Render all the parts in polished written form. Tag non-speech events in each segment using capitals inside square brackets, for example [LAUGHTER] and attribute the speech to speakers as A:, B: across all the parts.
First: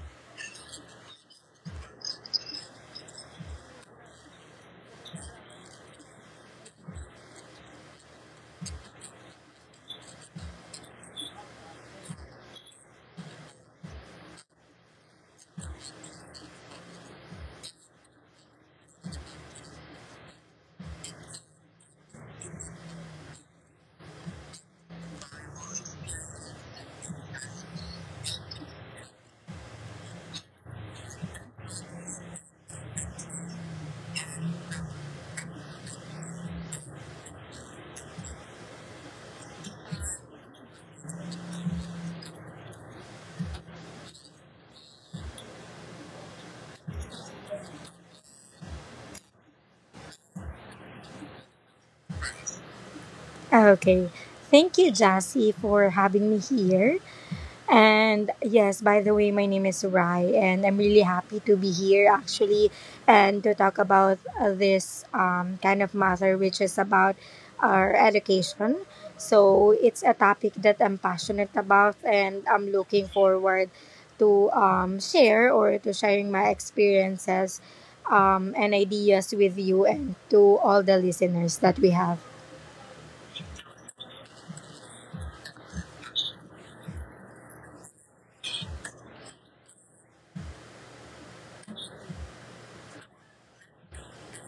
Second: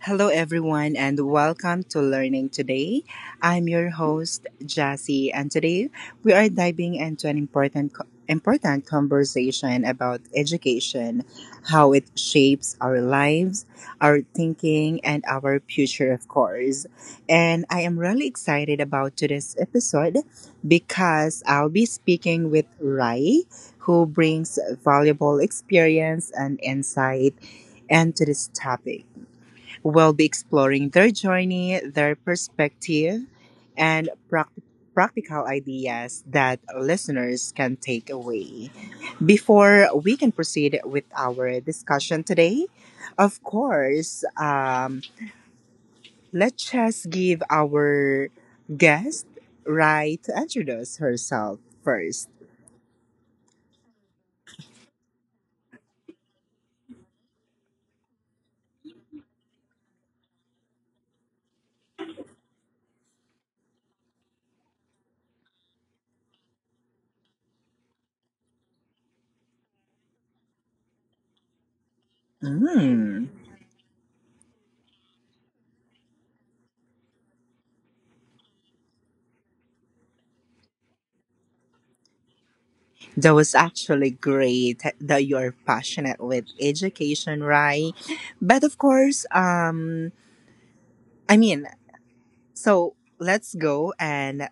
A: Hello, everyone, and welcome to Learning Today. I'm your host, Jassy, and today we are diving into an important, important conversation about education, how it shapes our lives, our thinking, and our future, of course. And I am really excited about today's episode because I'll be speaking with Rai, who brings valuable experience and insight into this topic. We'll be exploring their journey, their perspective, and practical ideas that listeners can take away. Before we can proceed with our discussion today, of course, let's just give our guest right to introduce herself first.
B: Okay. Thank you, Jassy, for having me here. And yes, by the way, my name is Rai, and I'm really happy to be here actually and to talk about this kind of matter, which is about our education. So it's a topic that I'm passionate about, and I'm looking
A: Mm,
B: forward to share or to sharing my experiences and ideas with you and to all the listeners that we have.
A: that was actually great that you're passionate with education, right? But of course, I mean, so let's go and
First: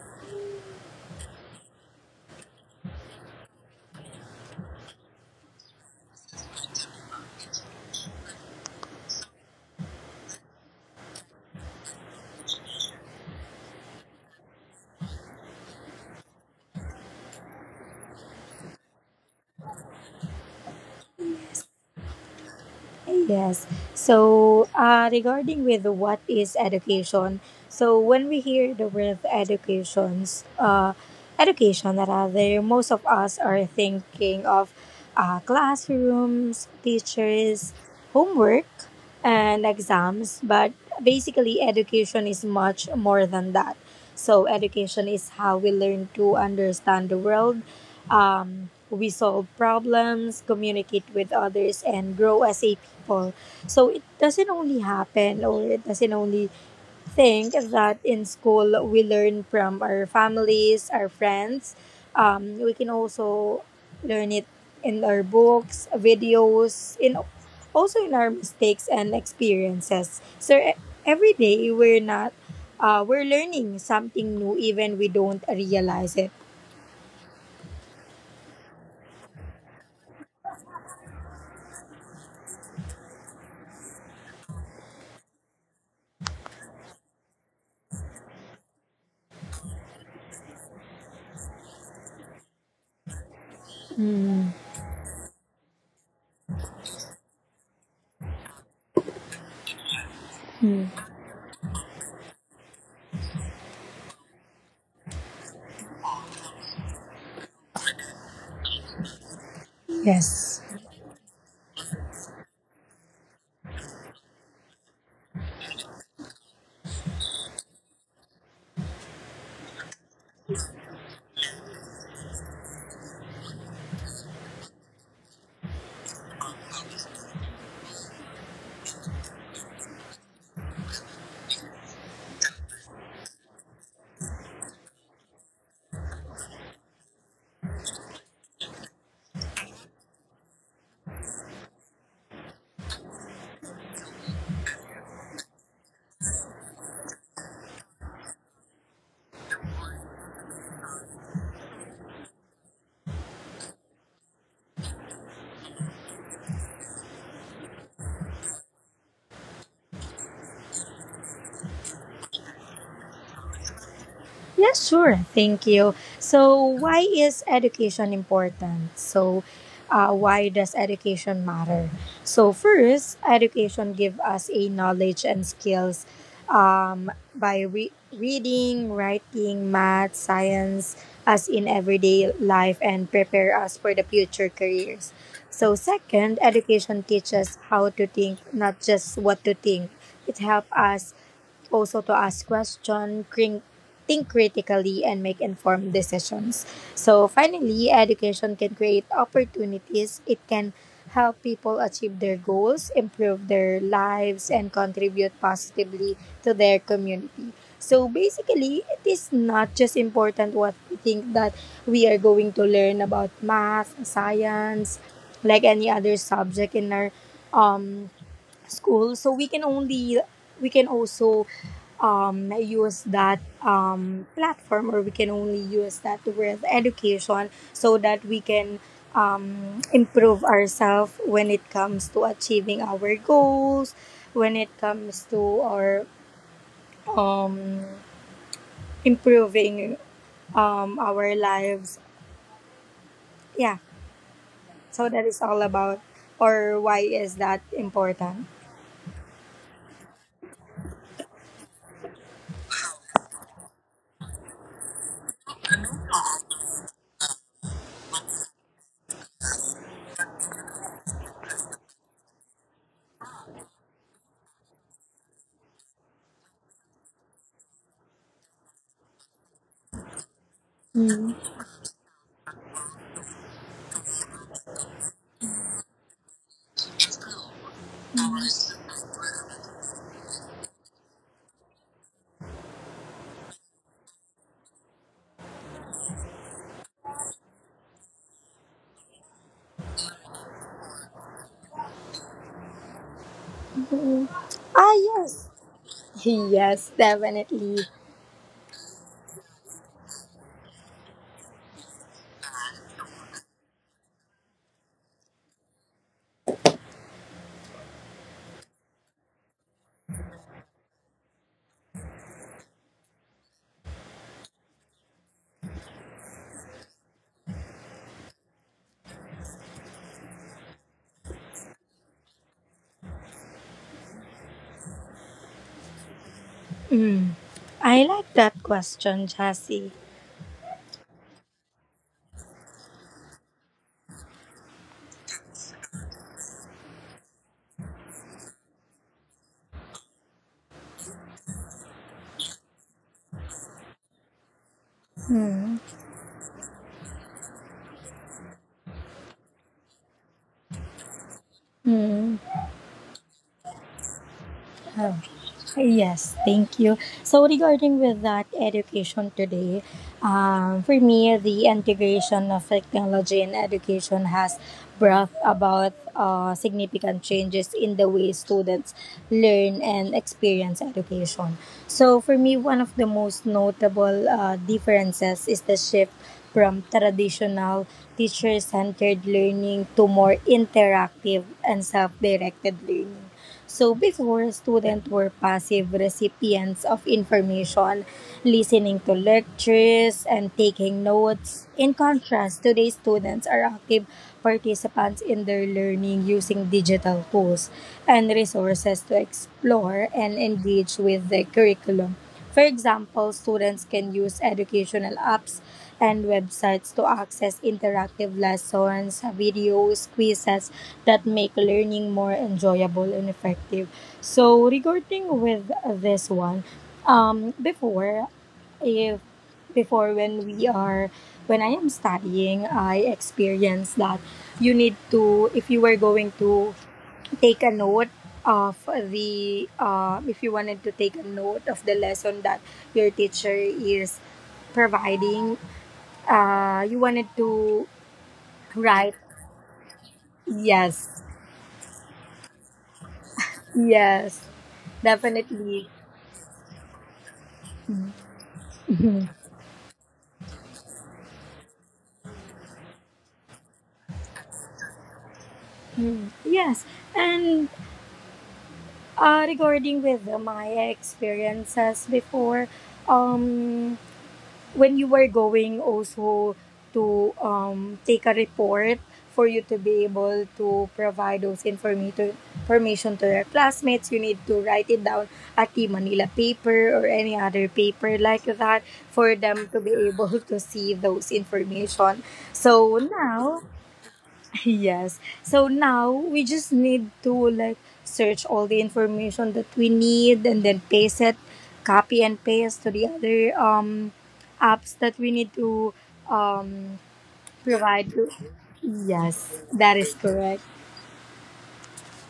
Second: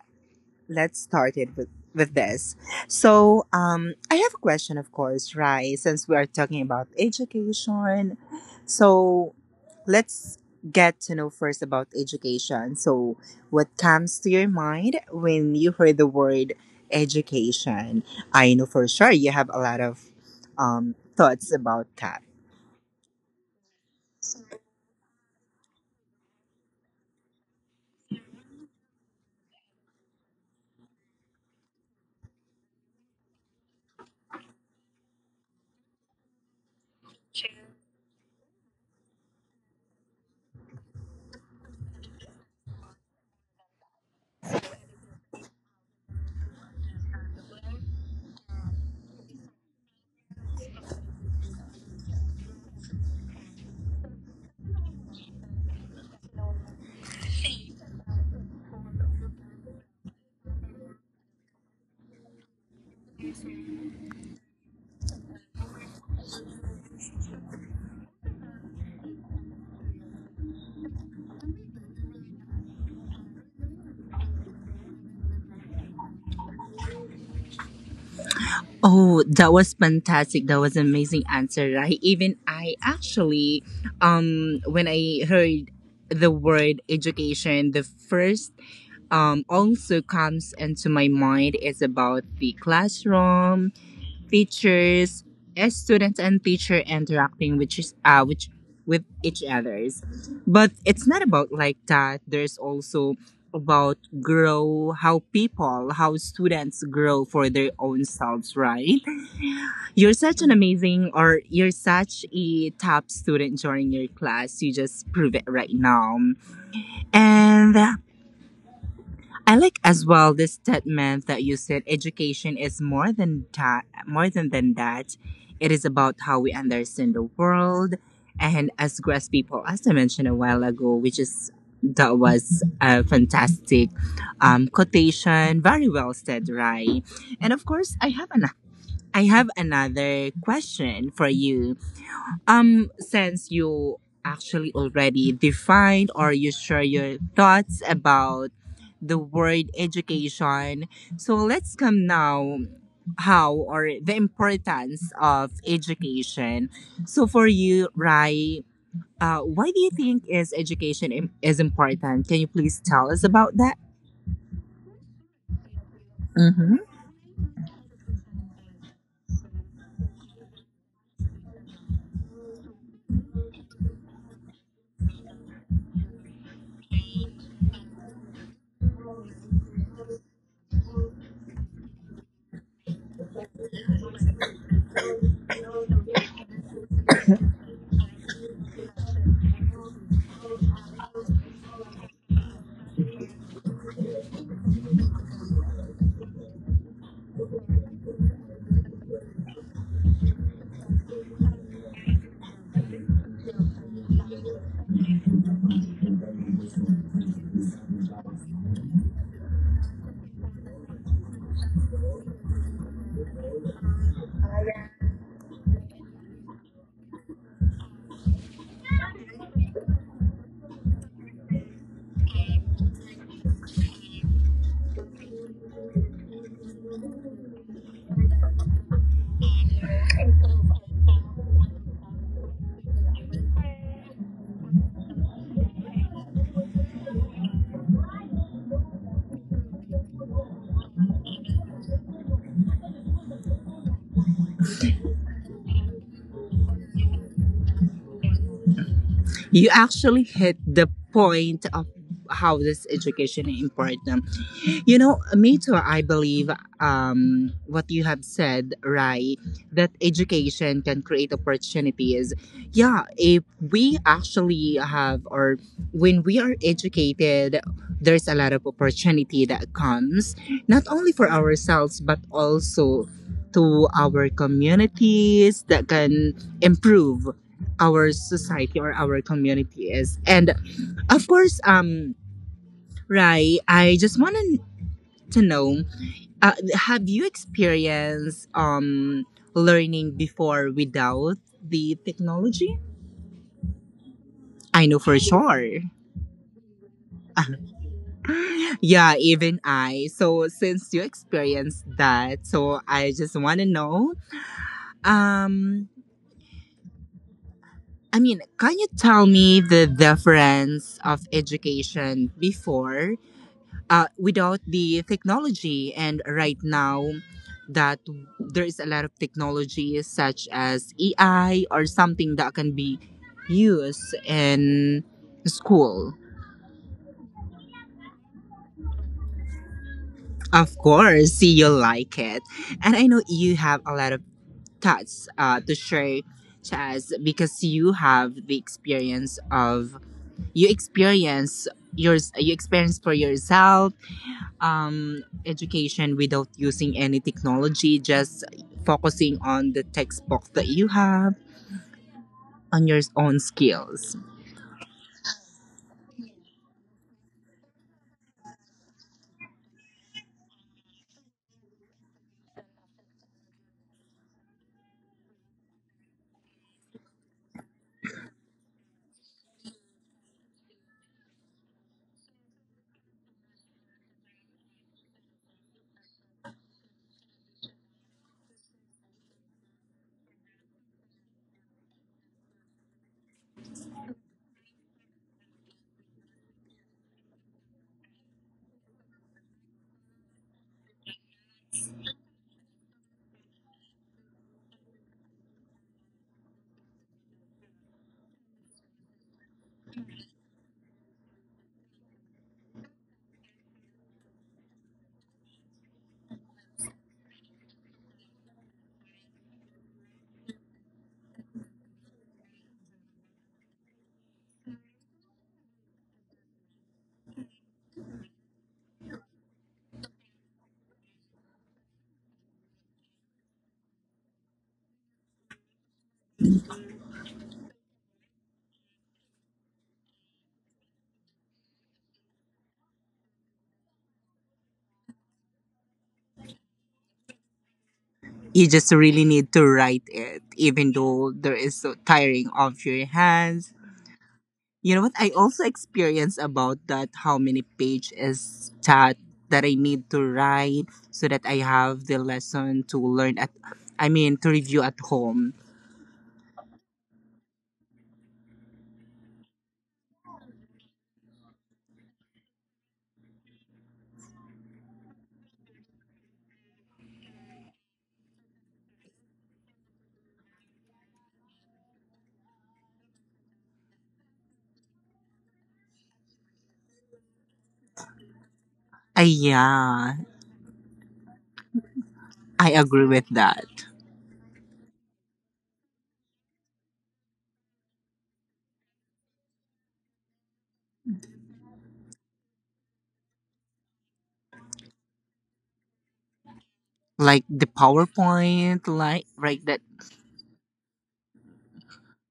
A: let's start it with this. So, I have a question, of course, right? Since we are talking about education, so let's get to know first about education. So, what comes to your mind when you hear the word education? I know for sure you have a lot of thoughts about that.
B: Yes. So, regarding with what is education, so when we hear the word educations, education rather, most of us are thinking of classrooms, teachers, homework, and exams. But basically, education is much more than that. So, education is how we learn to understand the world. We solve problems, communicate with others, and grow as a people. So it doesn't only happen, or it doesn't only think that in school we learn from our families, our friends. We can also learn it in our books, videos, in also in our mistakes and experiences. So every day we're not we're learning something new, even we don't realize it.
A: Oh, that was fantastic. That was an amazing answer, right? Even I actually, when I heard the word education, the first also comes into my mind is about the classroom,
B: Mm.
A: teachers, as students and teacher interacting with is, which with each others. But
B: Mm.
A: it's not about like that. There's also about grow how people, how students grow for their own selves, right? You're such an
B: Yes.
A: amazing, or you're such a top student during your class. You just prove it right now. And I like as well this statement that you said education is more than that, more than that. It is about how we understand the world. And as grass people, as I mentioned a while ago, which is that was a fantastic quotation. Very well said, Rai. And of course, I have another question for you. Since you actually already defined or you share your thoughts about the word education, so let's come now how or the importance of education. So for you, Rai, why do you think is education is important? Can you please tell us about that?
B: Yeah, sure. Thank you. So, why is education important? So, why does education matter? So, first, education give us a knowledge and skills, by reading, writing, math, science, as in everyday life, and prepare us for the future careers. So, second, education teaches how to think, not just what to think. It helps us also to ask questions, think critically, and make informed decisions. So, finally, education can create opportunities. It can help people achieve their goals, improve their lives, and contribute positively to their community. So, basically, it is not just important what we think, that we are going to learn about math, science, like any other subject in our um school. So we can also use that platform, or we can only use that with education so that we can improve ourselves when it comes to achieving our goals, when it comes to our um, improving our lives. Yeah, so that is all about, or why is that important.
A: You actually hit the point of how this education is important. You know, me too, I believe what you have said, Rai, that education can create opportunities. Yeah, if we actually have, or when we are educated, there's a lot of opportunity that comes, not only for
B: Mm.
A: ourselves, but also to our communities that can improve our society or our communities. And of course, Rai, I just want to know have you experienced learning before without the technology? I
B: Ah,
A: know for
B: yes.
A: sure.
B: [LAUGHS] Yes, definitely.
A: [LAUGHS] Yeah, even I. So since you experienced that, so I just want to know. Um, I mean, can you tell me the difference of education before without the technology. And right now, that there is a lot of technology such as AI or something that can be used in school.
B: I like that question, Jassy.
A: Of course, you like it. And I know you have a lot of thoughts to share, Chaz, because you have the experience of you experience you experience for yourself
B: Hmm.
A: education without using any technology, just focusing on the textbook that you have,
B: Hmm.
A: on your own skills.
B: Oh. Yes, thank you. So regarding with that education today, for me, the integration of technology and education has brought about significant changes in the way students learn and experience education. So for me, one of the most notable differences is the shift from traditional teacher-centered learning to more interactive and self-directed learning. So before, students were passive recipients of information, listening to lectures and taking notes. In contrast, today's students are active participants in their learning, using digital tools and resources to explore and engage with the curriculum. For example, students can use educational apps and websites to access interactive lessons, videos, quizzes that make learning more enjoyable and effective. So, regarding with this one, before, if before when we are when I am studying, I experienced that you need to, if you were going to take a note of the, if you wanted to take a note of the lesson that your teacher is providing, you wanted to
A: You just
B: write.
A: really need to write it, even
B: Yes.
A: though there is so tiring of your hands.
B: Yes,
A: You know what? I also
B: definitely.
A: experienced about that how many page is that that I need to write so that I have the lesson to learn at I mean to review at home.
B: Yes. And regarding with my experiences before, um when you were going also to take a report, for you to be able to provide those information to your classmates, you need to write it down at the Manila paper or any other paper like that,
A: Ah
B: for them to be
A: yeah,
B: able to see those information.
A: I
B: So
A: agree with
B: now—
A: that.
B: Yes. So now we just need to, like, search all the information that we need and then paste it, copy and paste to the other apps that we need to um
A: Like the
B: provide.
A: PowerPoint, like
B: Yes,
A: right that.
B: that is correct.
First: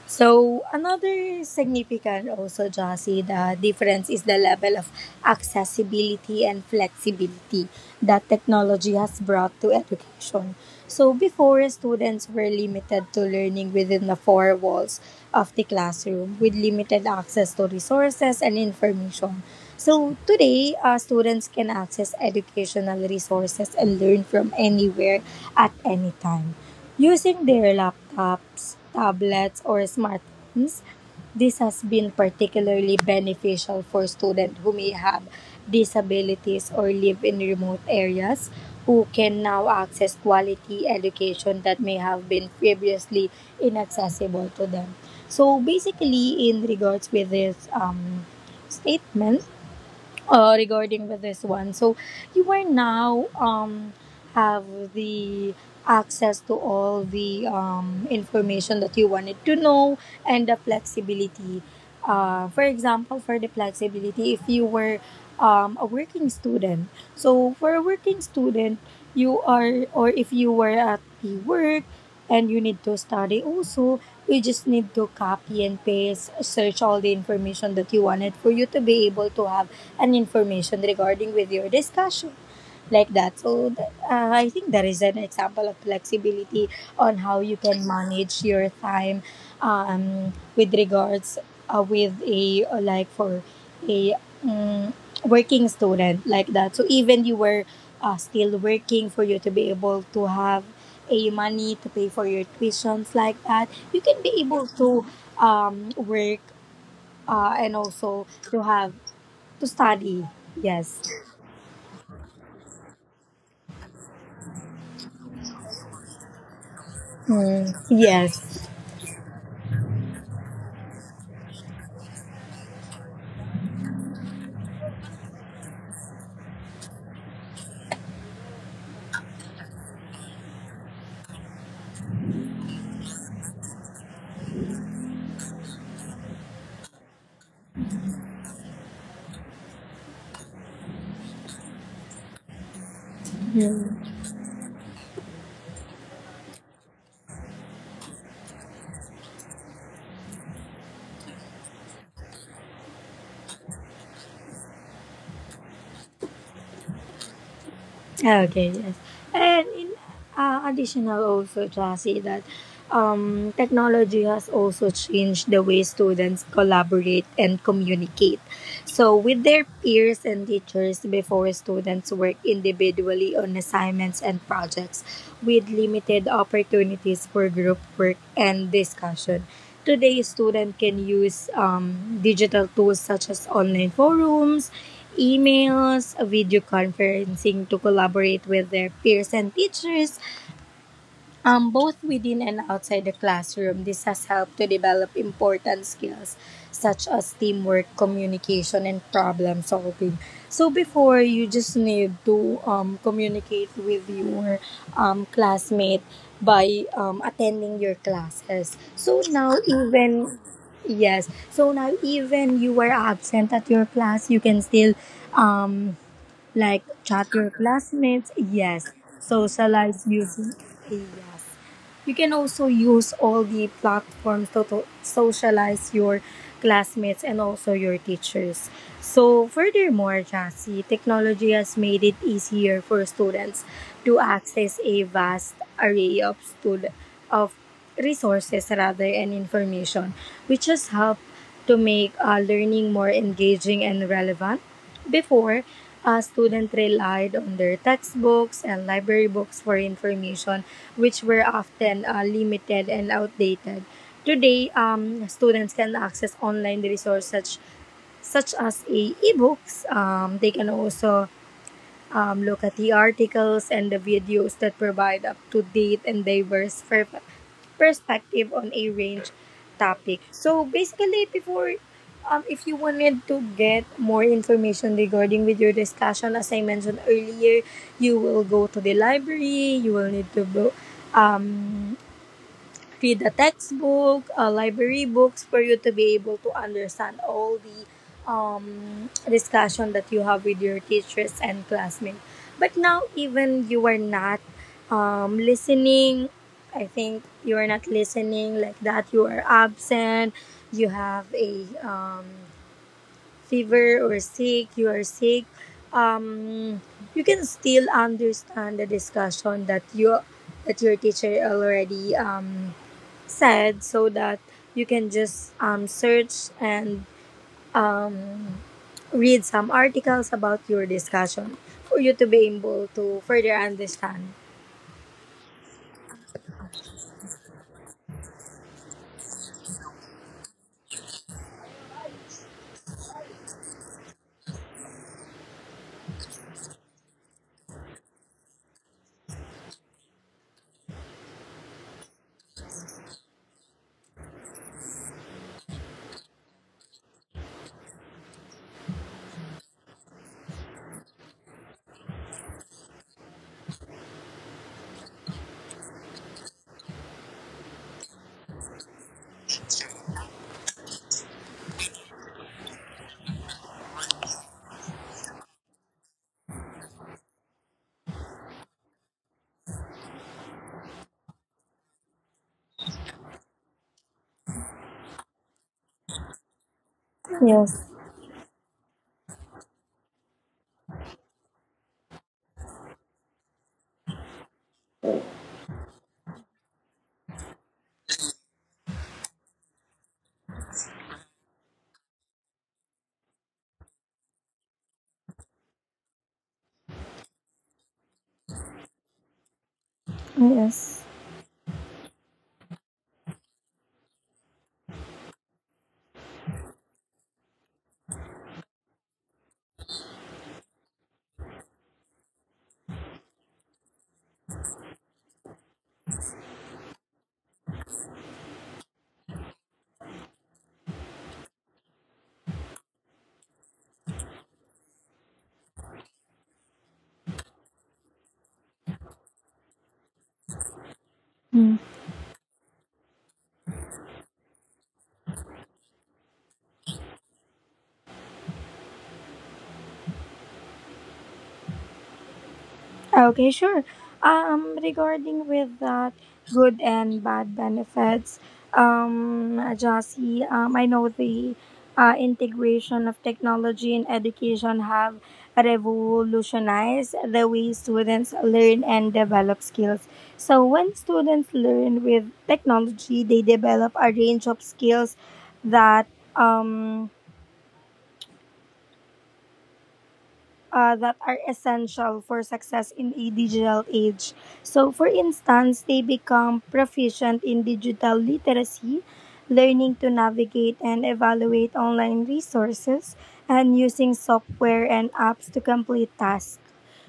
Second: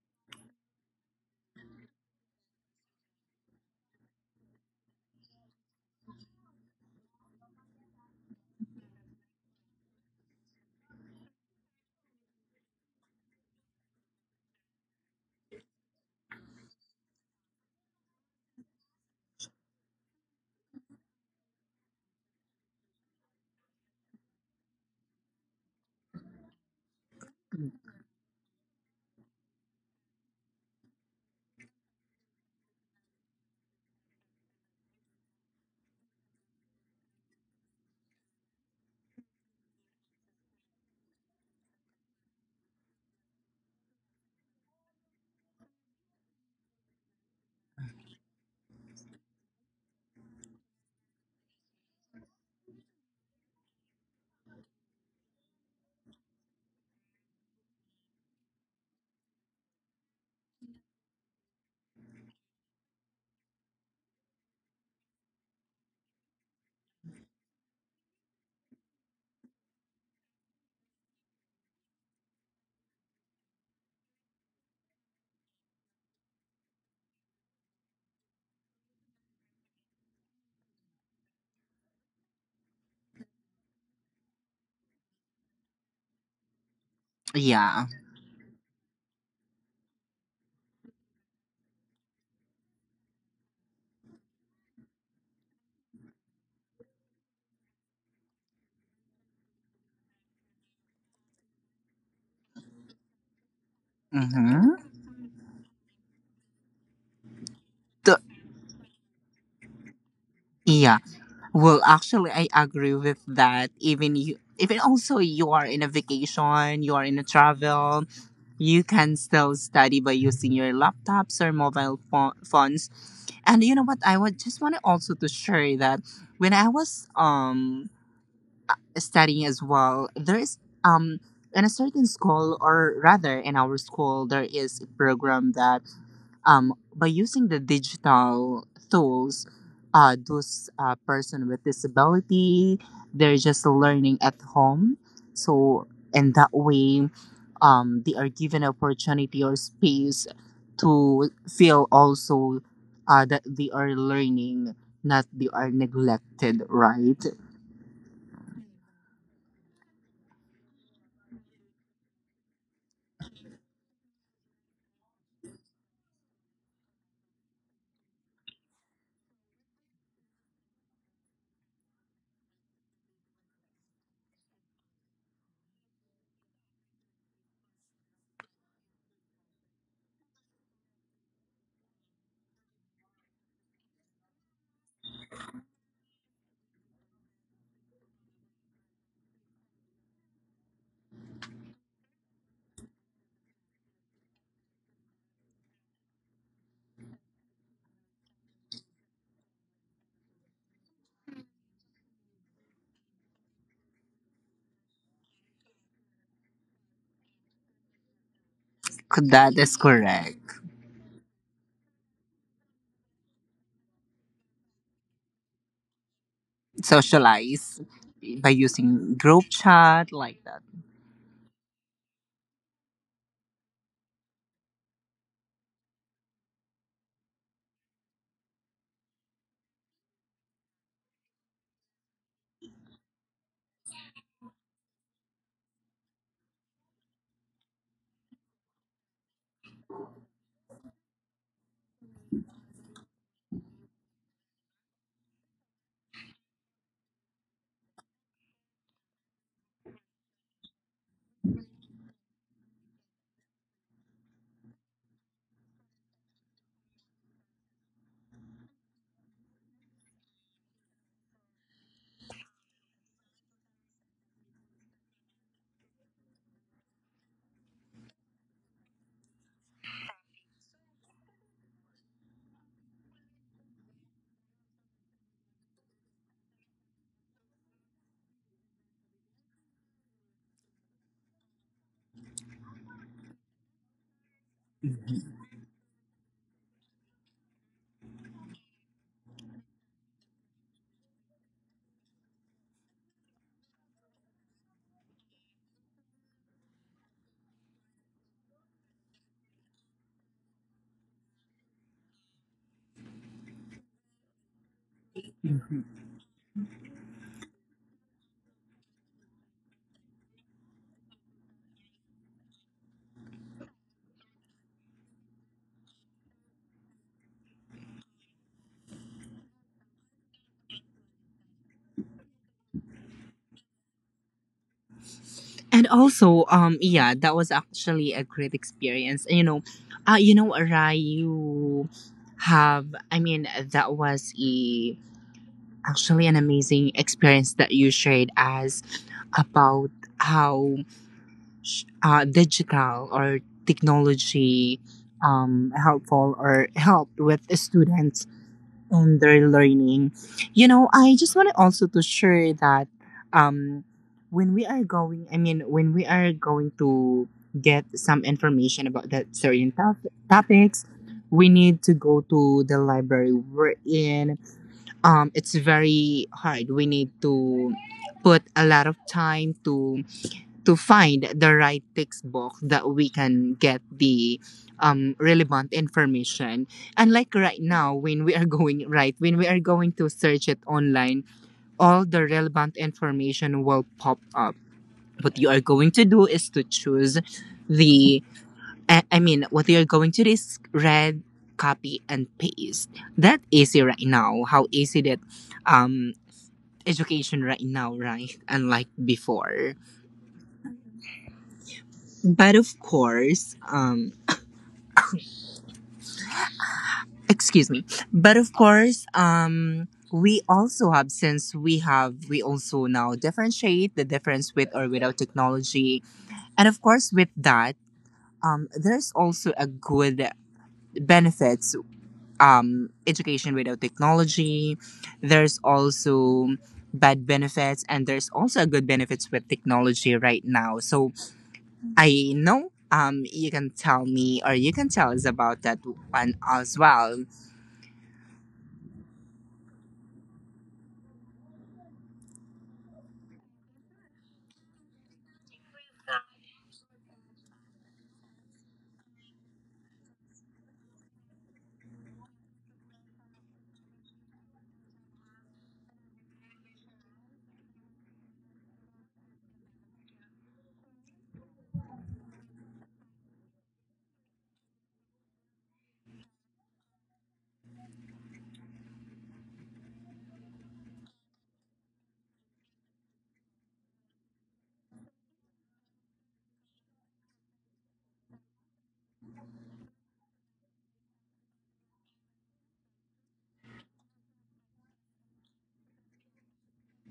B: So another significant also, Josie, the difference is the level of accessibility and flexibility that technology has brought to education. So before, students were limited to learning within the four walls of the classroom, with limited access to resources and information. So today, students can access educational resources and learn from anywhere at any time. Using their laptops, tablets, or smartphones, this has been particularly beneficial for students who may have disabilities or live in remote areas, who can now access quality education that may have been previously inaccessible to them. So basically, in regards with this statement, regarding with this one. So you are now have the access to all the information that you wanted to know, and the flexibility. For example, for the flexibility, if you were a working student, so for a working student, you are or if you were at the work, and you need to study also, you just need to copy and paste, search all the information that you wanted, for you to be able to have an information regarding with your discussion, like that. So I think that is an example of flexibility on how you can
A: Yeah.
B: manage your time, with regards with a like for a um, working student like that, so even you were still working, for you to be able to have a money to pay for your tuitions like that, you can be able
A: Mm-hmm.
B: to work, and
A: The,
B: also to study.
A: yeah.
B: Yes.
A: Well, actually, I agree with that. Even you, even also, you are in a vacation, you are in a
B: Mm,
A: travel,
B: yes.
A: you can still study by using your laptops or mobile phones. And you know what? I would just want to also to share that when I was studying as well, there is um in a certain school or rather in our school there is a program that by using the digital tools those person with disability they're just learning at home, so in that way they are given opportunity or space to feel also that they are learning, not they are neglected, right?
B: Okay, yes. And in additional also, Chassi, that technology has also changed the way students collaborate and communicate. So with their peers and teachers, before, students work individually on assignments and projects, with limited opportunities for group work and discussion. Today, students can use digital tools such as online forums, emails, video conferencing to collaborate with their peers and teachers, both within and outside the classroom. This has helped to develop important skills such as teamwork, communication, and problem solving. So before, you just need to communicate with your classmate by attending your classes. So now,
A: That is
B: even—
A: correct.
B: Yes, so now, even you were absent at your class, you can still, um, like, chat your
A: Socialize
B: classmates.
A: by
B: Yes.
A: using group
B: Socialize
A: chat like
B: using—
A: that.
B: Yes, you can also use all the platforms to socialize your classmates and also your teachers. So furthermore, Jassy, technology has made it easier for students to access a vast array of of resources rather, and information, which has helped to make learning more engaging and relevant. Before, students relied on their textbooks and library books for information, which were often limited and outdated. Today, students can access online resources, such as a ebooks. They can also look at the articles and the videos that provide up to date and diverse perspective on a range topic. So basically, before, if you wanted to get more information regarding with your discussion, as I mentioned earlier, you will go to the library. You will need to go, um, read a textbook, library books, for you to be able to understand all the discussion that you have with your teachers and classmates. But now, even you are not listening— I think you are not listening, like that, you are absent, you have a fever or sick, you are sick. Um, you can still understand the discussion that you that your teacher already said, so that you can just search and um, read some articles about your discussion for you to be able to further understand.
A: And also, yeah, that was actually a great experience. And, you know, Rayu have. I mean, that was a actually an amazing experience that you shared as about how digital or technology helpful or helped with students and their learning. You know, I just wanted also to share that um, when we are going, I mean, when we are going to get some information about that certain topics, we need to go to the library we're in. It's very hard. We need to put a lot of time to find the right textbook that we can get the relevant information. And like right
B: Yes,
A: now, when we are [LAUGHS] going right, when we are going to search it online, all the relevant information will pop up. What you are going to do is to choose the. I mean, what you are going to do is read, copy, and paste. That easy right now. How easy that um education right now, right? Unlike before.
B: yes.
A: But of course, excuse me, but of course we also have since we also now differentiate the difference with or without technology, and of course with that there's also a good benefits education without technology there's also bad benefits and there's also a good benefits with technology right now. So I know you can tell me or you can tell us about that one as well.
B: Okay, sure. Regarding with that good and bad benefits, Jasi, I know the integration of technology in education have revolutionized the way students learn and develop skills. So when students learn with technology, they develop a range of skills that um, that are essential for success in a digital age. So, for instance, they become proficient in digital literacy, learning to navigate and evaluate online resources, and using software and apps to complete tasks.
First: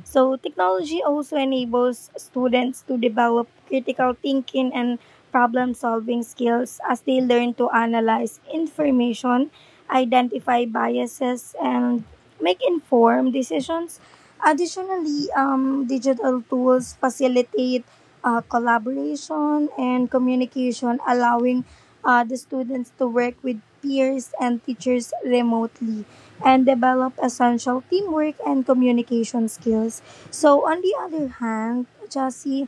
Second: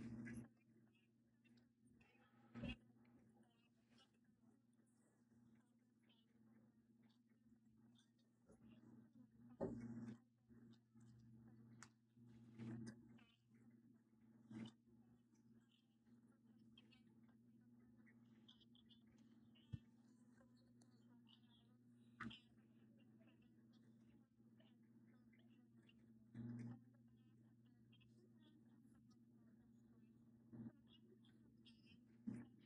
B: So, technology also enables students to develop critical thinking and problem solving skills, as they learn to analyze information, identify biases, and make informed decisions. Additionally, digital tools facilitate collaboration and communication, allowing the students to work with peers and teachers remotely, and develop essential teamwork and communication skills. So, on the other hand, Jassy,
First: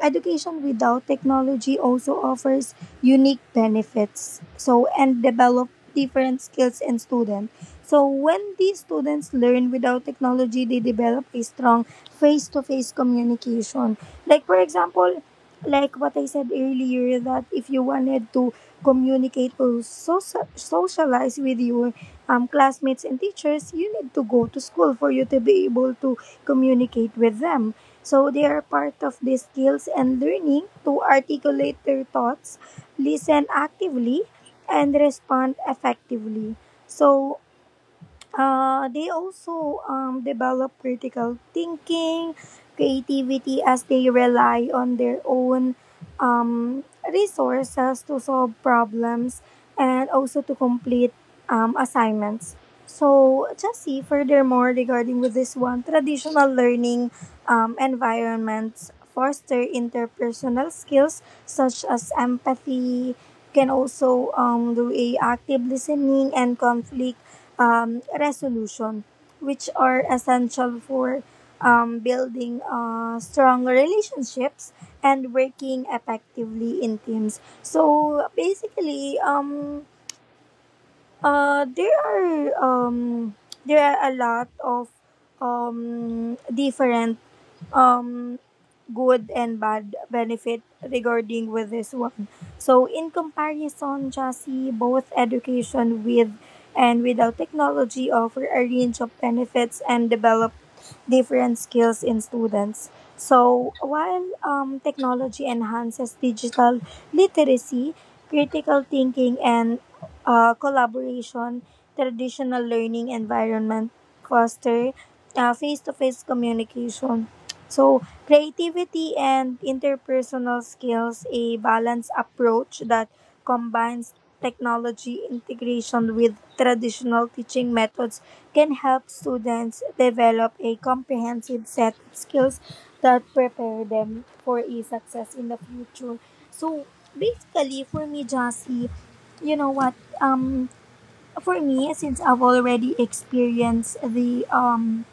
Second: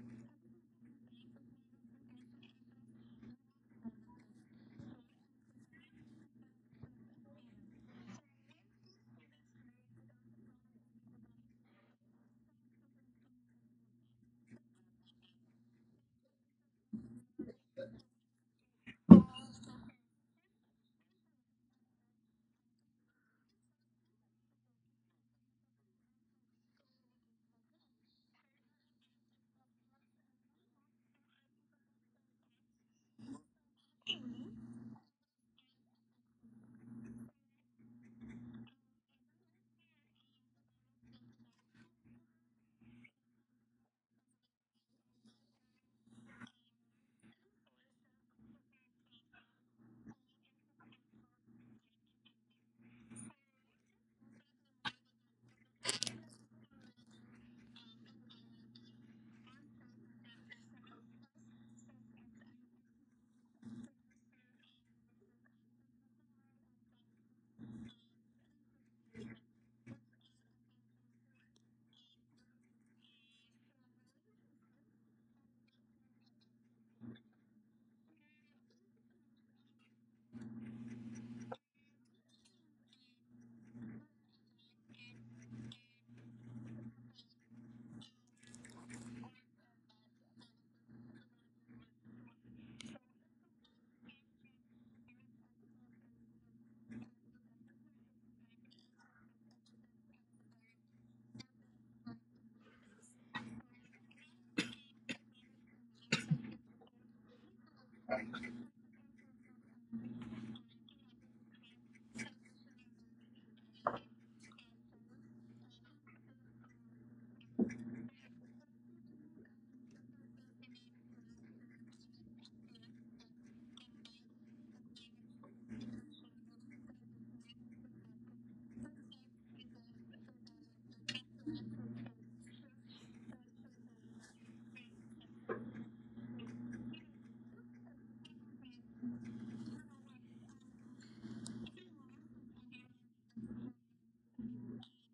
B: education without technology also offers unique benefits, so, and develop different skills in students. So, when these students learn without technology, they develop a strong face to face communication. Like, for example, like what I said earlier, that if you wanted to communicate or socialize with your classmates and teachers, you need to go to school for you to be able to communicate with them. So they are part of the skills and learning to articulate their thoughts, listen actively, and respond effectively. So they also develop critical thinking, creativity as they rely on their own um, resources to solve problems and also to complete assignments. So, just see furthermore regarding with this one, traditional learning environments foster interpersonal skills such as empathy, can also do a active listening and conflict resolution, which are essential for building strong relationships and working effectively in teams. So basically, there are there are a lot of different um, good and bad benefit regarding with this one. So in comparison, Jassy, both education with and without technology offer a range of benefits and develop different skills in students. So, while technology enhances digital literacy, critical thinking, and collaboration, traditional learning environment foster face-to-face communication. So, creativity and interpersonal skills, a balanced approach that combines technology integration with traditional teaching methods can help students develop a comprehensive set of skills that prepare them for a success in the future. So basically, for me, Jassy, you know what? Um, for me, since I've already experienced the um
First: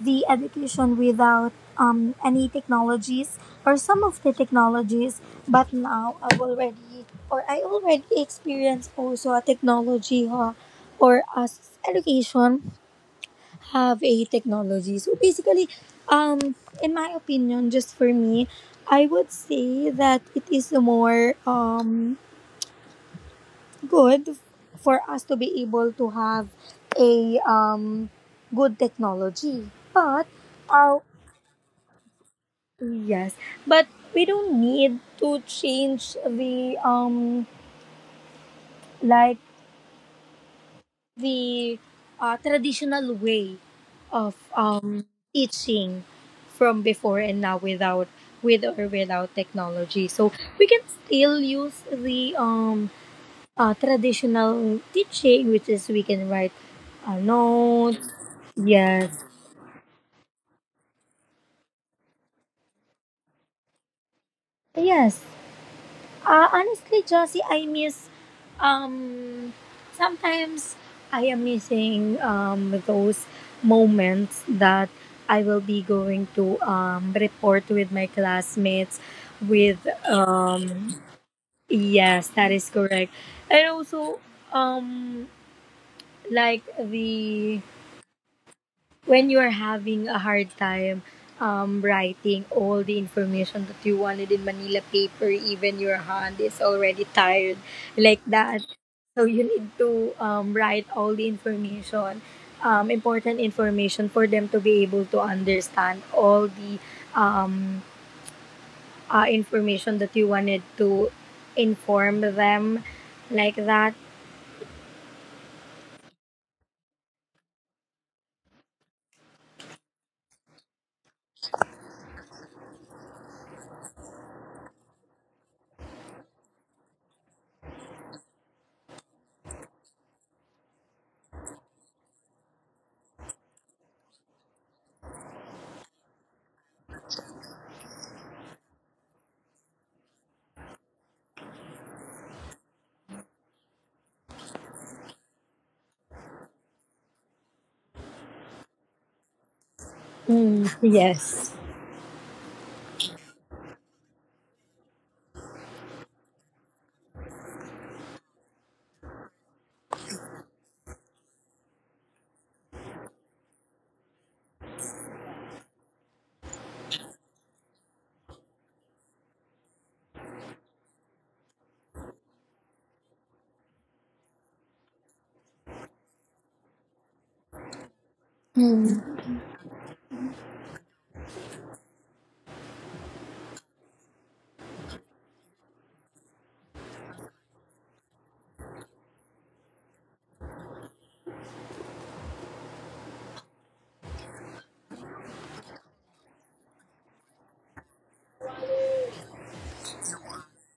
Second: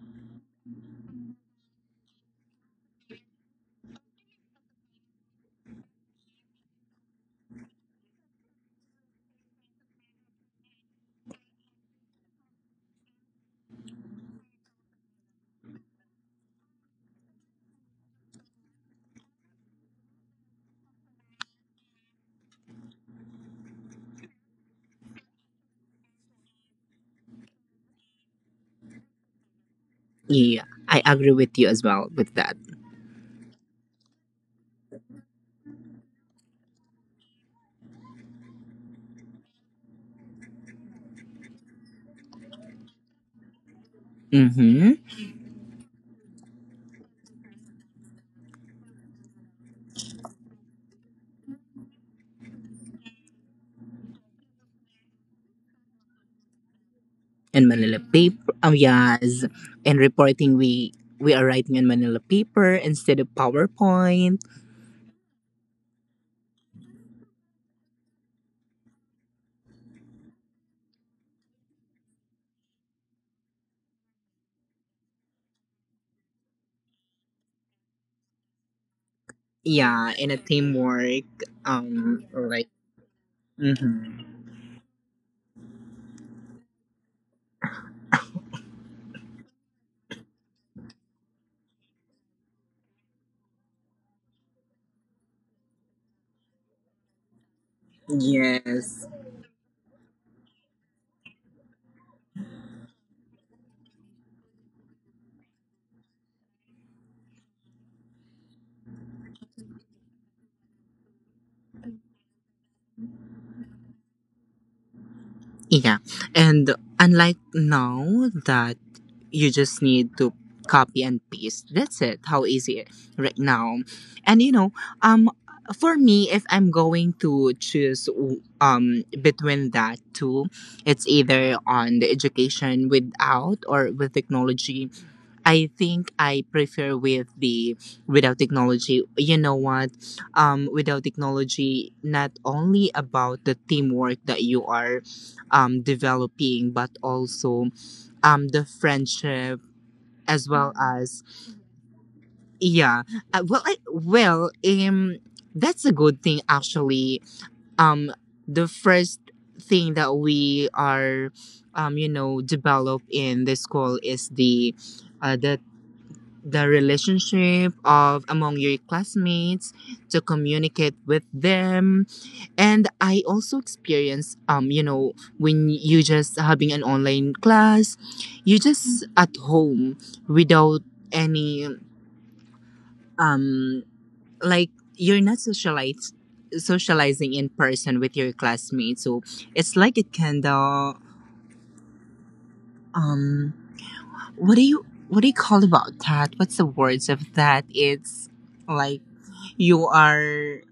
B: the education without any technologies or some of the technologies, but now I've already or I already experienced also a technology huh, or as education have a technology. So basically, um, in my opinion, just for me, I would say that it is more good for us to be able to have a good technology. But
A: Yeah, I
B: uh,
A: agree with you as well with that.
B: yes, but we don't need to change the like the traditional way of
A: Mm-hmm.
B: teaching from before and now without with or without technology, so we can still use the traditional teaching, which is we can write
A: And Manila
B: notes.
A: paper.
B: Yes.
A: Yes. And reporting, we are writing in Manila paper instead of PowerPoint.
B: Yes. Honestly, Josie, I miss. Um, Sometimes I am missing those moments that I will be going to report with my classmates. With
A: Yeah, in a teamwork.
B: yes, that is
A: Like.
B: correct, and also
A: Mm-hmm.
B: um, like the when you are having a hard time writing all the information that you wanted in Manila paper, even your hand is already tired like that.
A: Yes.
B: So you need to write all the information, important information for them to be able to understand all the um, information that you wanted to inform them, like that.
A: Yeah, and unlike now that you just need to copy and paste, that's it. How easy it right now. And you know, um for me, if I'm going to choose between that two, it's either on the education without or with technology. I think I prefer with the without technology. You know what? Um, without technology, not only about the teamwork that you are developing, but also the friendship as
B: Mm,
A: well as,
B: yes. [LAUGHS]
A: yeah, well I, that's a good thing actually. Um, the first thing that we are develop in the school is the uh, the the relationship of among your classmates to communicate with them. And I also experience when you just having an online class, you just at home without any, um like, you're not socialize socializing in person with your classmates, so it's like it kind of, um what do you, what do you call about that, what's the words of that, it's like, you are,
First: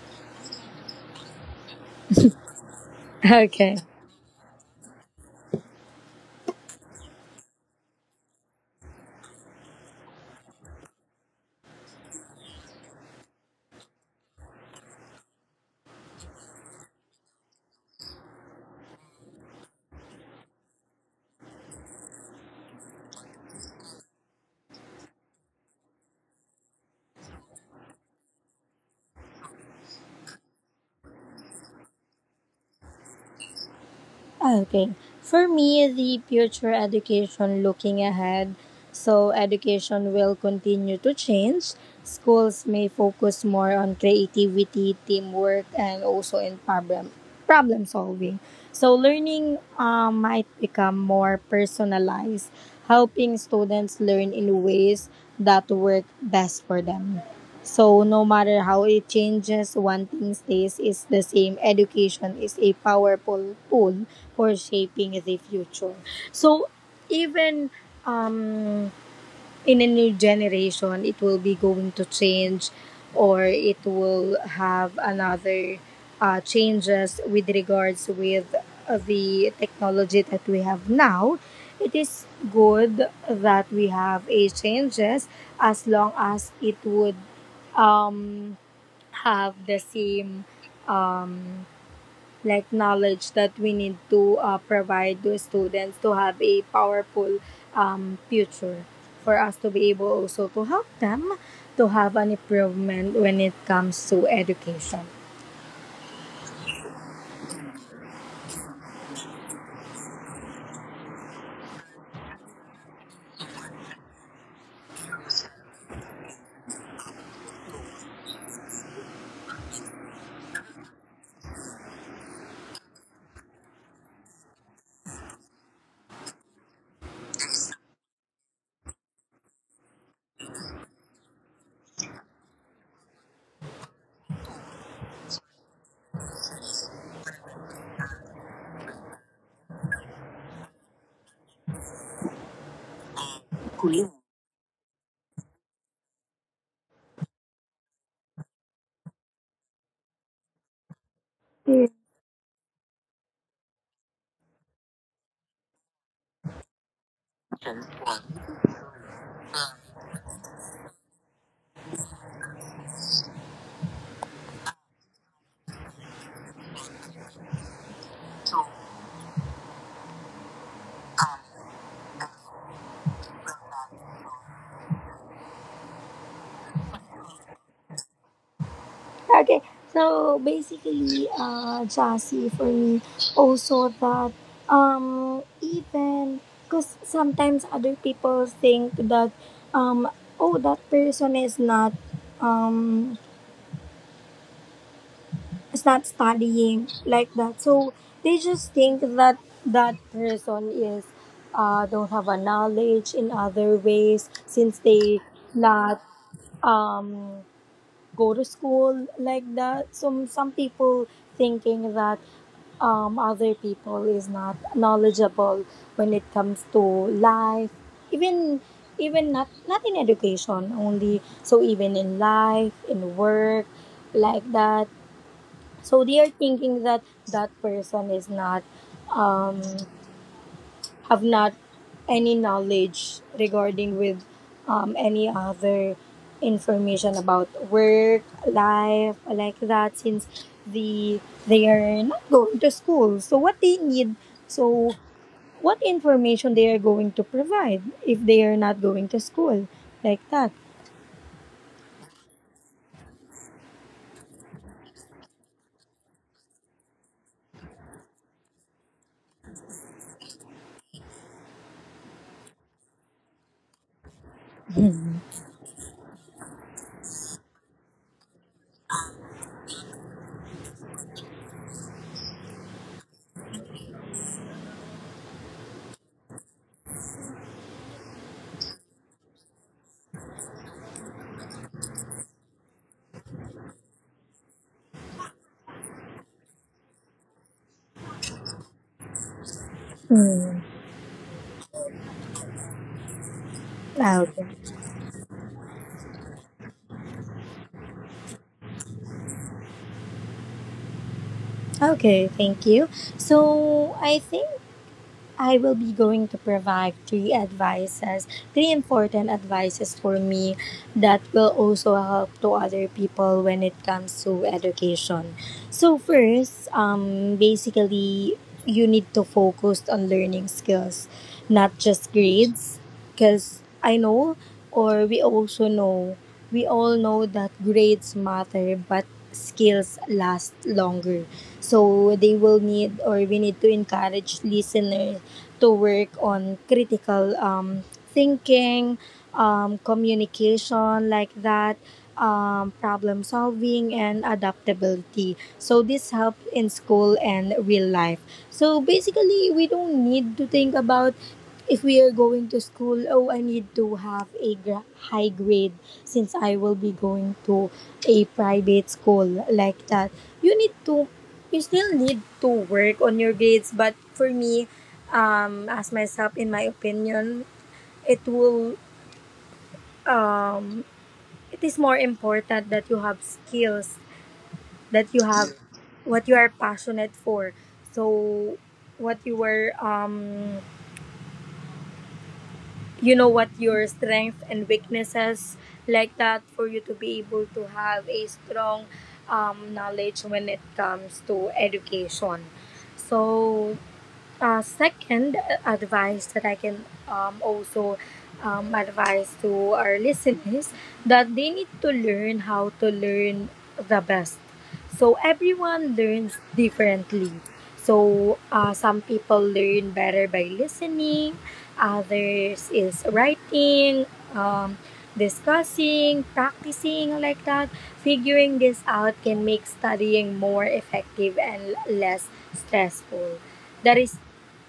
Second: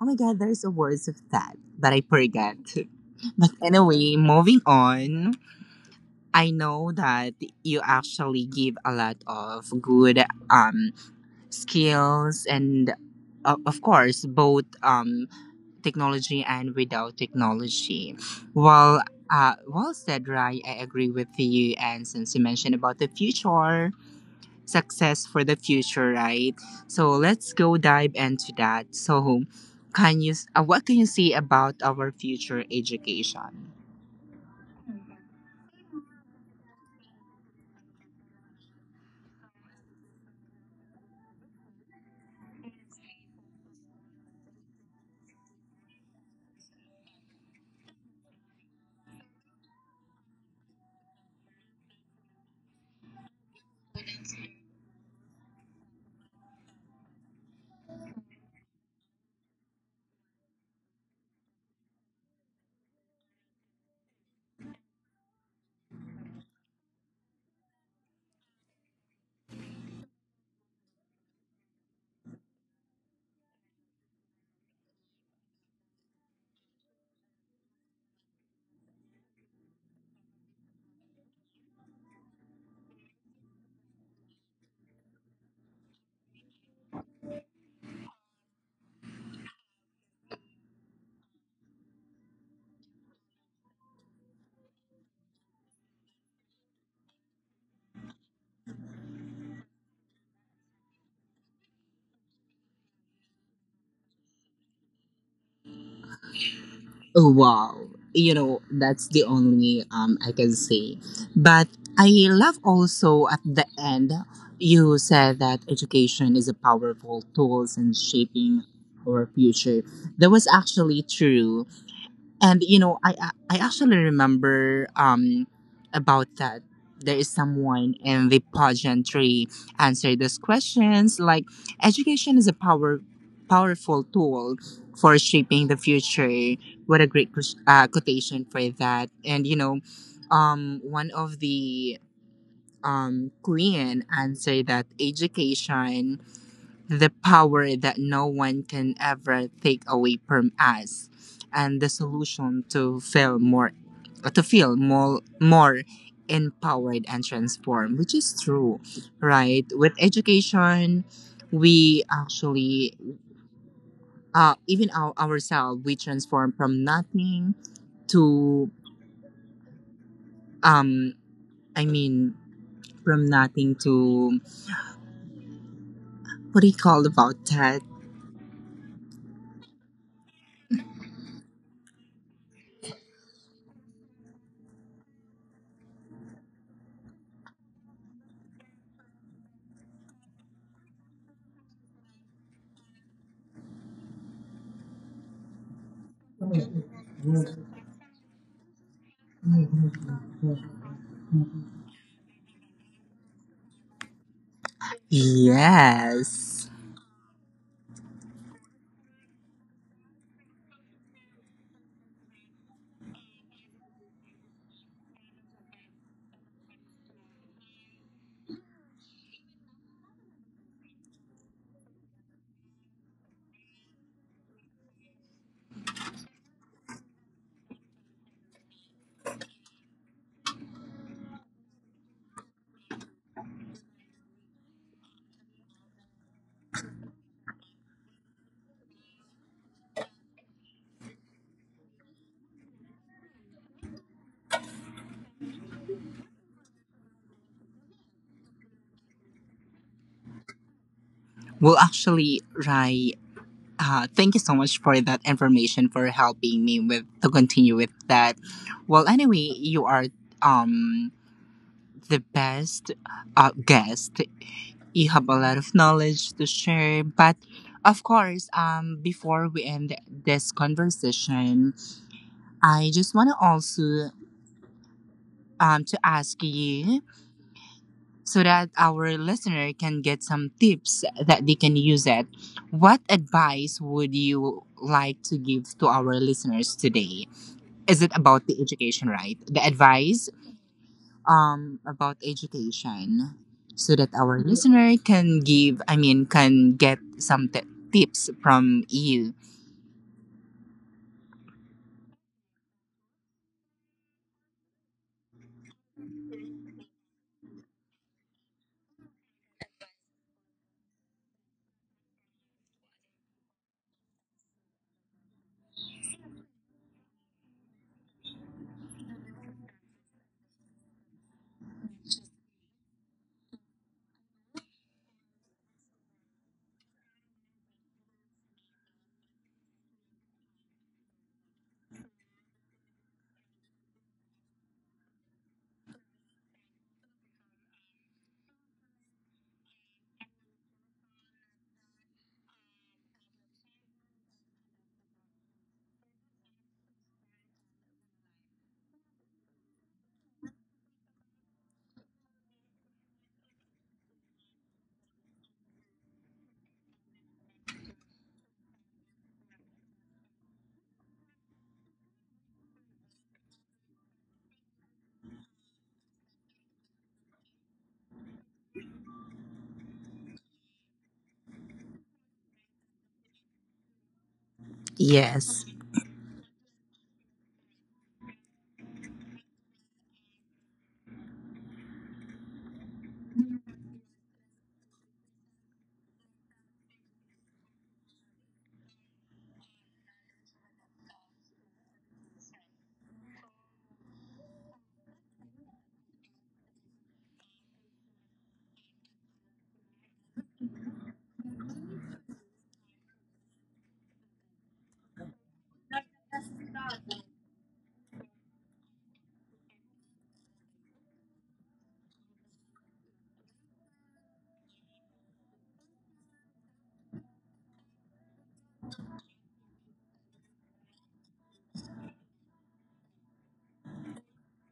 A: oh my god, there's a words of that that I forgot. But
B: Okay.
A: anyway, moving on, I know that you actually give a lot of good um skills and of course both technology and without technology. Well, well said, Rai. I agree with you. And since you mentioned about the future, success for the future, right? So let's go dive into that. So, can you? What can you see about our future education?
B: Okay. For me, the future education looking ahead, so education will continue to change. Schools may focus more on creativity, teamwork, and also in problem solving. So learning might become more personalized, helping students learn in ways that work best for them. So no matter how it changes, one thing stays is the same. Education is a powerful tool for shaping the future. So even um in a new generation it will be going to change or it will have another changes with regards with the technology that we have now. It is good that we have a changes as long as it would um, have the same um, like knowledge that we need to provide to students to have a powerful future for us to be able also to help them to have an improvement when it comes to education.
A: Oh, wow. You know, that's the only I can say. But I love also at the end you said that education is a powerful tool in shaping our future. That was actually true. And you know, I actually remember about that. There is someone in the pageantry answered those questions. Like, education is a powerful tool for shaping the future. What a great quotation for that. And you know, one of the queen answered that education, the power that no one can ever take away from us, and the solution to feel more to feel more empowered and transformed, which is true, right? With education we actually, ourselves we transform from nothing to, um i mean from nothing to what do you call about that?
B: Okay. So basically, Jassy, for me, also that even because sometimes other people think that um, oh, that person is um, not studying, like that. So they just think that that person is don't have a knowledge in other ways since they not
A: Yes,
B: um, go to school, like that. Some people thinking that other people is not knowledgeable when it comes to life, even not not in education only. So even in life, in work, like that, so they are thinking that that person is um, not any knowledge regarding with any other information about work, life, like that. Since the they are not going to school, so what they need, so what information they are going to provide if they are not going to school, like that.
A: well actually right. Thank you so much for that information for helping me with to continue with that. Well, anyway, you are um the best guest. You have a lot of knowledge to share, but of course, before we end this conversation, I just want to also to ask you so that our listener can get some tips that they can use it. What advice would you like to give to our listeners today? Is it about the education, right? The advice
B: Mm,
A: about education so that
B: ah,
A: our
B: okay.
A: listener can give, I mean, can get some tips from you.
B: Okay, thank you. So I think I will be going to provide three advices, three important advices for me that will also help to other people when it comes to education. So first, basically, you need to focus on learning skills, not just grades. Because I know, or we also know, we all know that grades matter, but skills last longer. So they will need, or we need to encourage listeners to work on critical thinking, communication, like that. Problem solving and adaptability. So, this helps in school and real life. So, basically, we don't need to think about if we are going to school, oh, I need to have a high grade since I will be going to a private school, like that. You need to, you still need to work on your grades. But for me, as myself, in my opinion, it will, um, it is more important that you have skills, that you have
A: Yes.
B: what you are passionate for. So, what you were, um, you know what your strength and weaknesses, like that, for you to be able to have a strong knowledge when it comes to education. So second advice that I can also advise to our listeners that they need to learn how to learn the best. So everyone learns differently. So some people learn better by listening, others is writing, um, discussing, practicing, like that. Figuring this out can make studying more effective and less stressful. That is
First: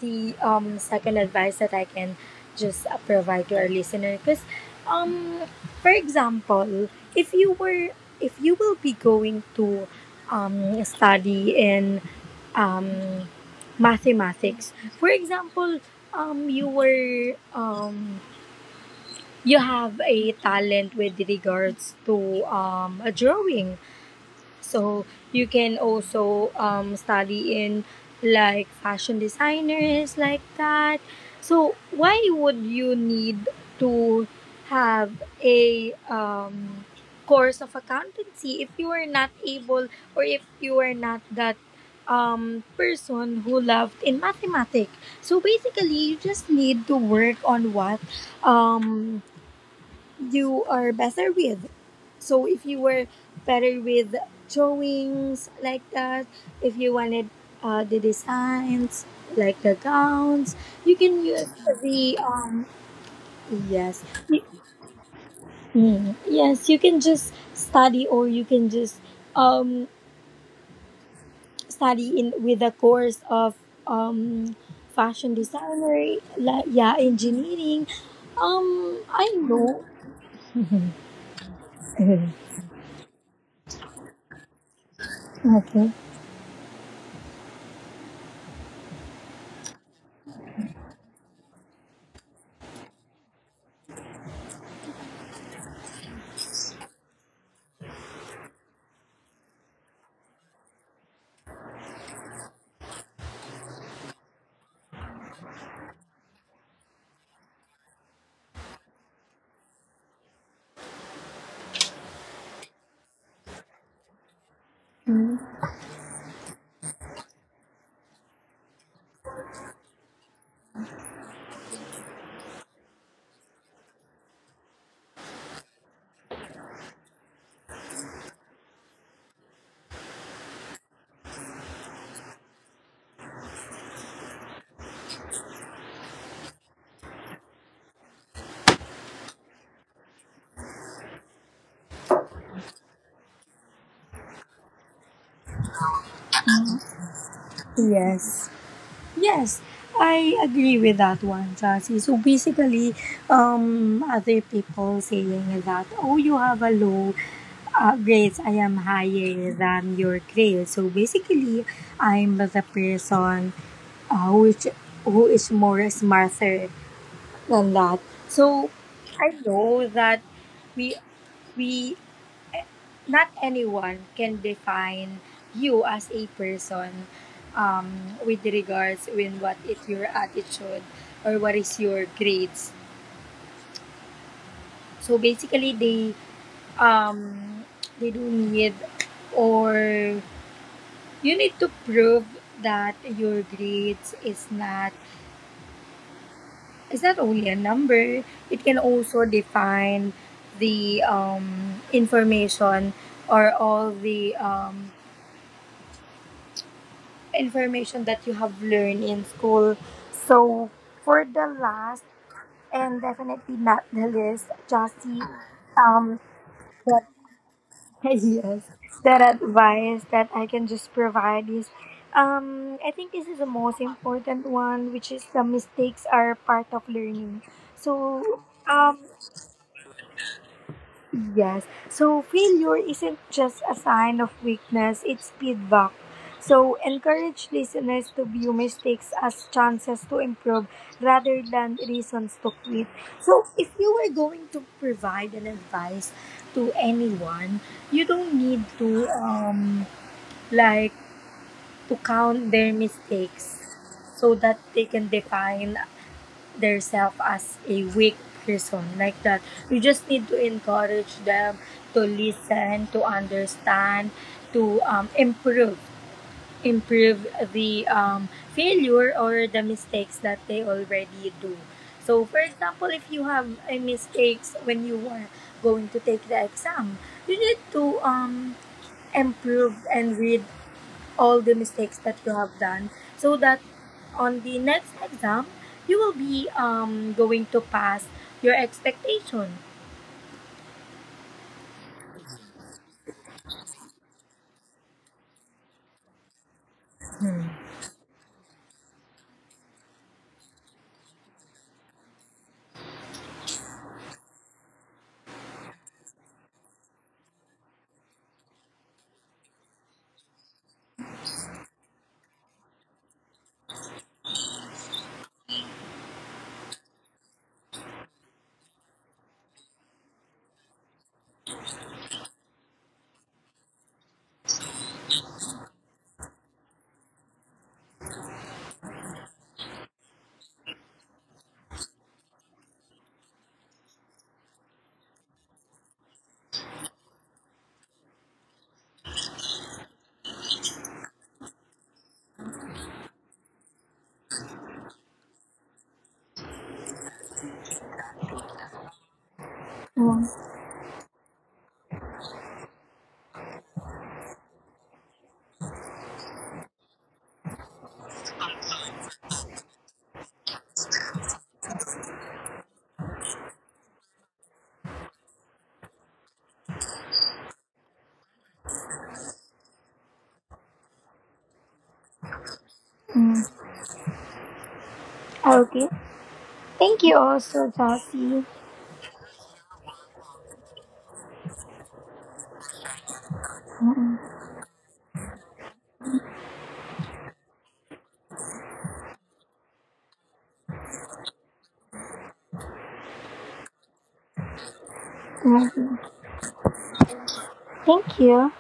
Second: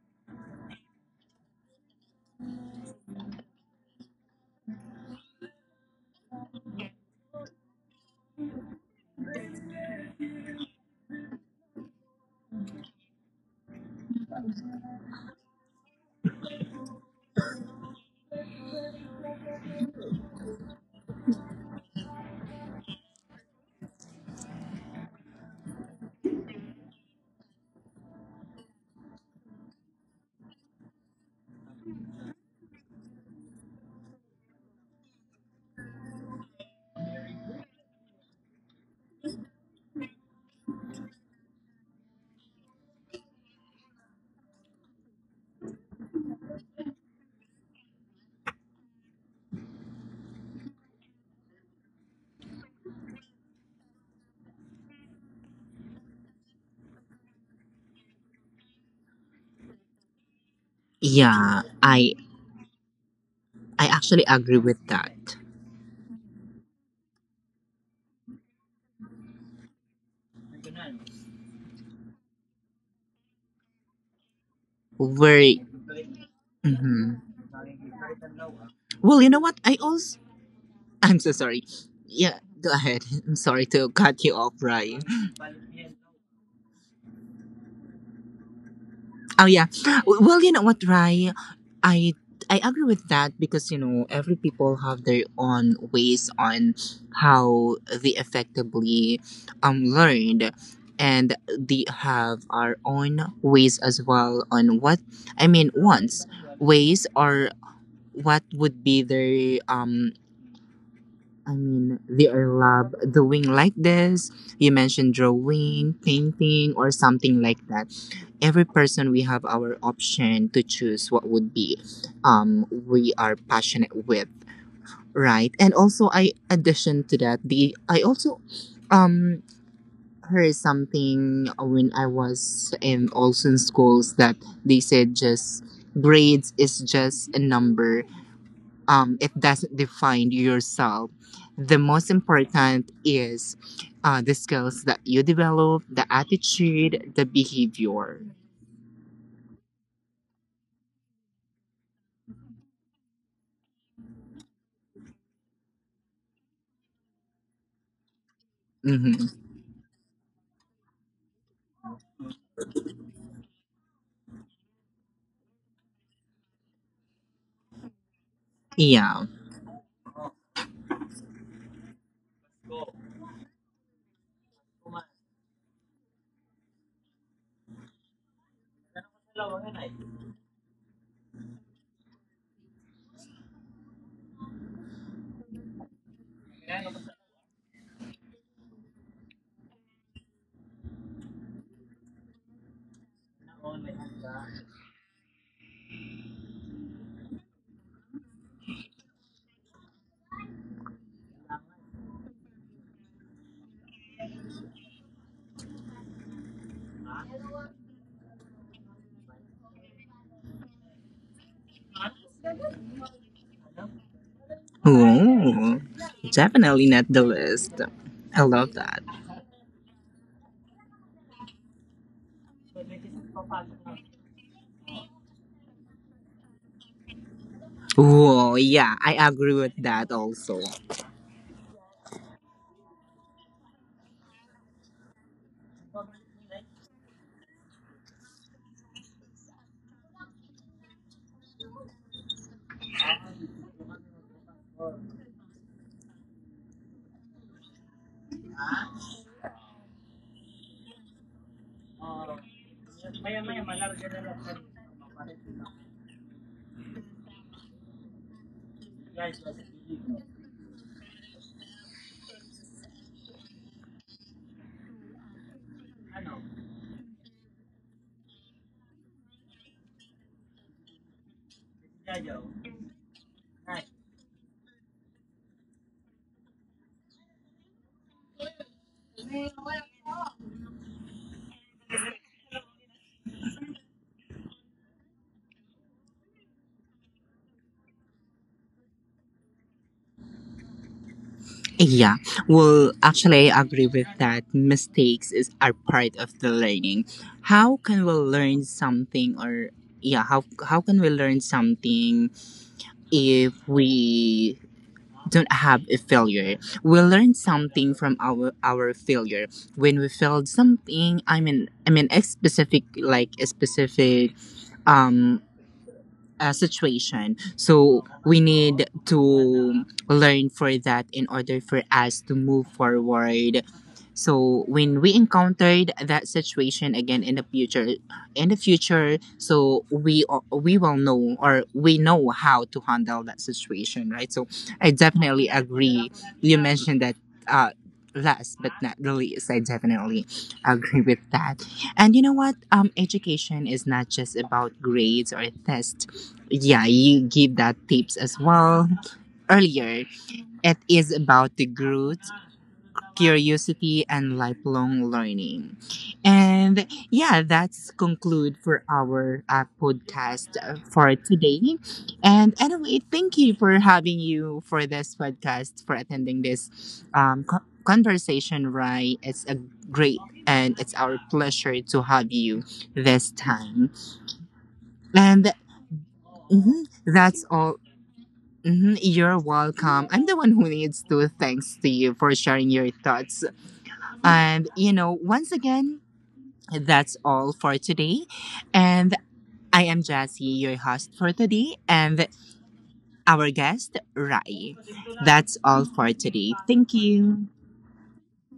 B: the second advice that I can just provide to our listener. Because, um, for example, if you were, if you will be going to study in um, mathematics, for example, um, you were um, you have a talent with regards to a drawing, so you can also study in like fashion designers, like that. So why would you need to have a course of accountancy if you are not able or if you are not that person who loved in mathematics? So basically, you just need to work on what um, you are better with. So if you were better with drawings, like that, if you wanted the designs like the gowns, you can use
A: Yeah, I
B: the
A: I
B: yes.
A: actually agree with that.
B: Mm, yes, you can just study or you can just um study in with a course of um fashion
A: Very.
B: designer, like, yeah,
A: Mhm.
B: engineering.
A: Well, you
B: I
A: know what? I
B: know.
A: also. I'm so sorry. Yeah,
B: [LAUGHS]
A: go ahead. [LAUGHS] I'm sorry to cut you off, Ryan.
B: Okay.
A: Oh yeah. Well, you know what, Rai? I I agree with that, because you know every people have their own ways on how they effectively learned, and they have our own ways as well on what I mean. Wants ways or what would be their I mean, they are love doing like this. You mentioned
B: Mm,
A: drawing, painting, or something like that. Every person we have our option to choose what would be, we are passionate with, right? And also, I addition to that, the I also, um, heard something when I was in also in schools that they said just grades is just a number, it doesn't define yourself. The most important is the skills that you develop, the attitude, the behavior.
B: yes. Yes, I agree with that one, Chelsea. So basically, other people saying that, oh, you have a low grades, I am
A: Hmm.
B: higher than your grades. So basically, I'm the person which who is more smarter than that. So
A: Yeah.
B: I know that we we not anyone can define you as a person with regards when what is your attitude or what is your grades. So basically, um, they do need or you need to prove that your grades is not only a number. It can also define the information or all the information that you have learned in school. So for the last and definitely not the least, Jossie,
A: Oh,
B: um,
A: definitely not
B: that,
A: the list.
B: [LAUGHS]
A: I
B: yes,
A: love that.
B: that advice that I can just provide is, I think this is the most important one, which is the mistakes are part of learning. So,
A: Oh, yeah,
B: um,
A: I agree with that also.
B: yes. So failure isn't just a sign of weakness, it's feedback. So encourage listeners to view mistakes as chances to improve rather than reasons to quit. So if you were going to provide an advice to anyone, you don't need to like to count their mistakes so that they can define themselves as a weak person, like that. You just need to encourage them to listen, to understand, to improve, improve the failure or the mistakes that they already do. So, for example, if you have a mistakes when you are going to take the exam, you need to improve and read all the mistakes that you have done so that on the next exam you will be going to pass your expectation.
A: Yeah, well, actually, I agree with that. Mistakes is are part of the learning.
B: Hmm.
A: How can we learn something, or yeah, how can we learn something if we don't have a failure. We learn something from our failure. When we failed something, I mean a specific like a specific um situation. So we need to learn for that in order for us to move forward. So when we encountered that situation again in the future, so we will know or we know how to handle that situation, right? So I definitely agree. You mentioned that. Uh, last but not the least, I definitely agree with that. And you know what, education is not just about grades or tests. Yeah, you give that tips as well earlier.
B: Mm,
A: It is about the growth, curiosity, and lifelong learning. And yeah, that's conclude for our podcast for today. And anyway, thank you for having you for this podcast, for attending this conversation, right? It's a great and it's our pleasure to have you this
B: mm.
A: time. And
B: Okay.
A: mhm,
B: Thank you
A: that's
B: also,
A: all.
B: Chelsea.
A: Mhm, you're welcome. I'm the one who needs to thanks to you for sharing your thoughts. And you know, once again, that's all for today. And I am Jassy, your host for today, and our guest Rai. That's all
B: Thank
A: for today. Thank you.
B: you.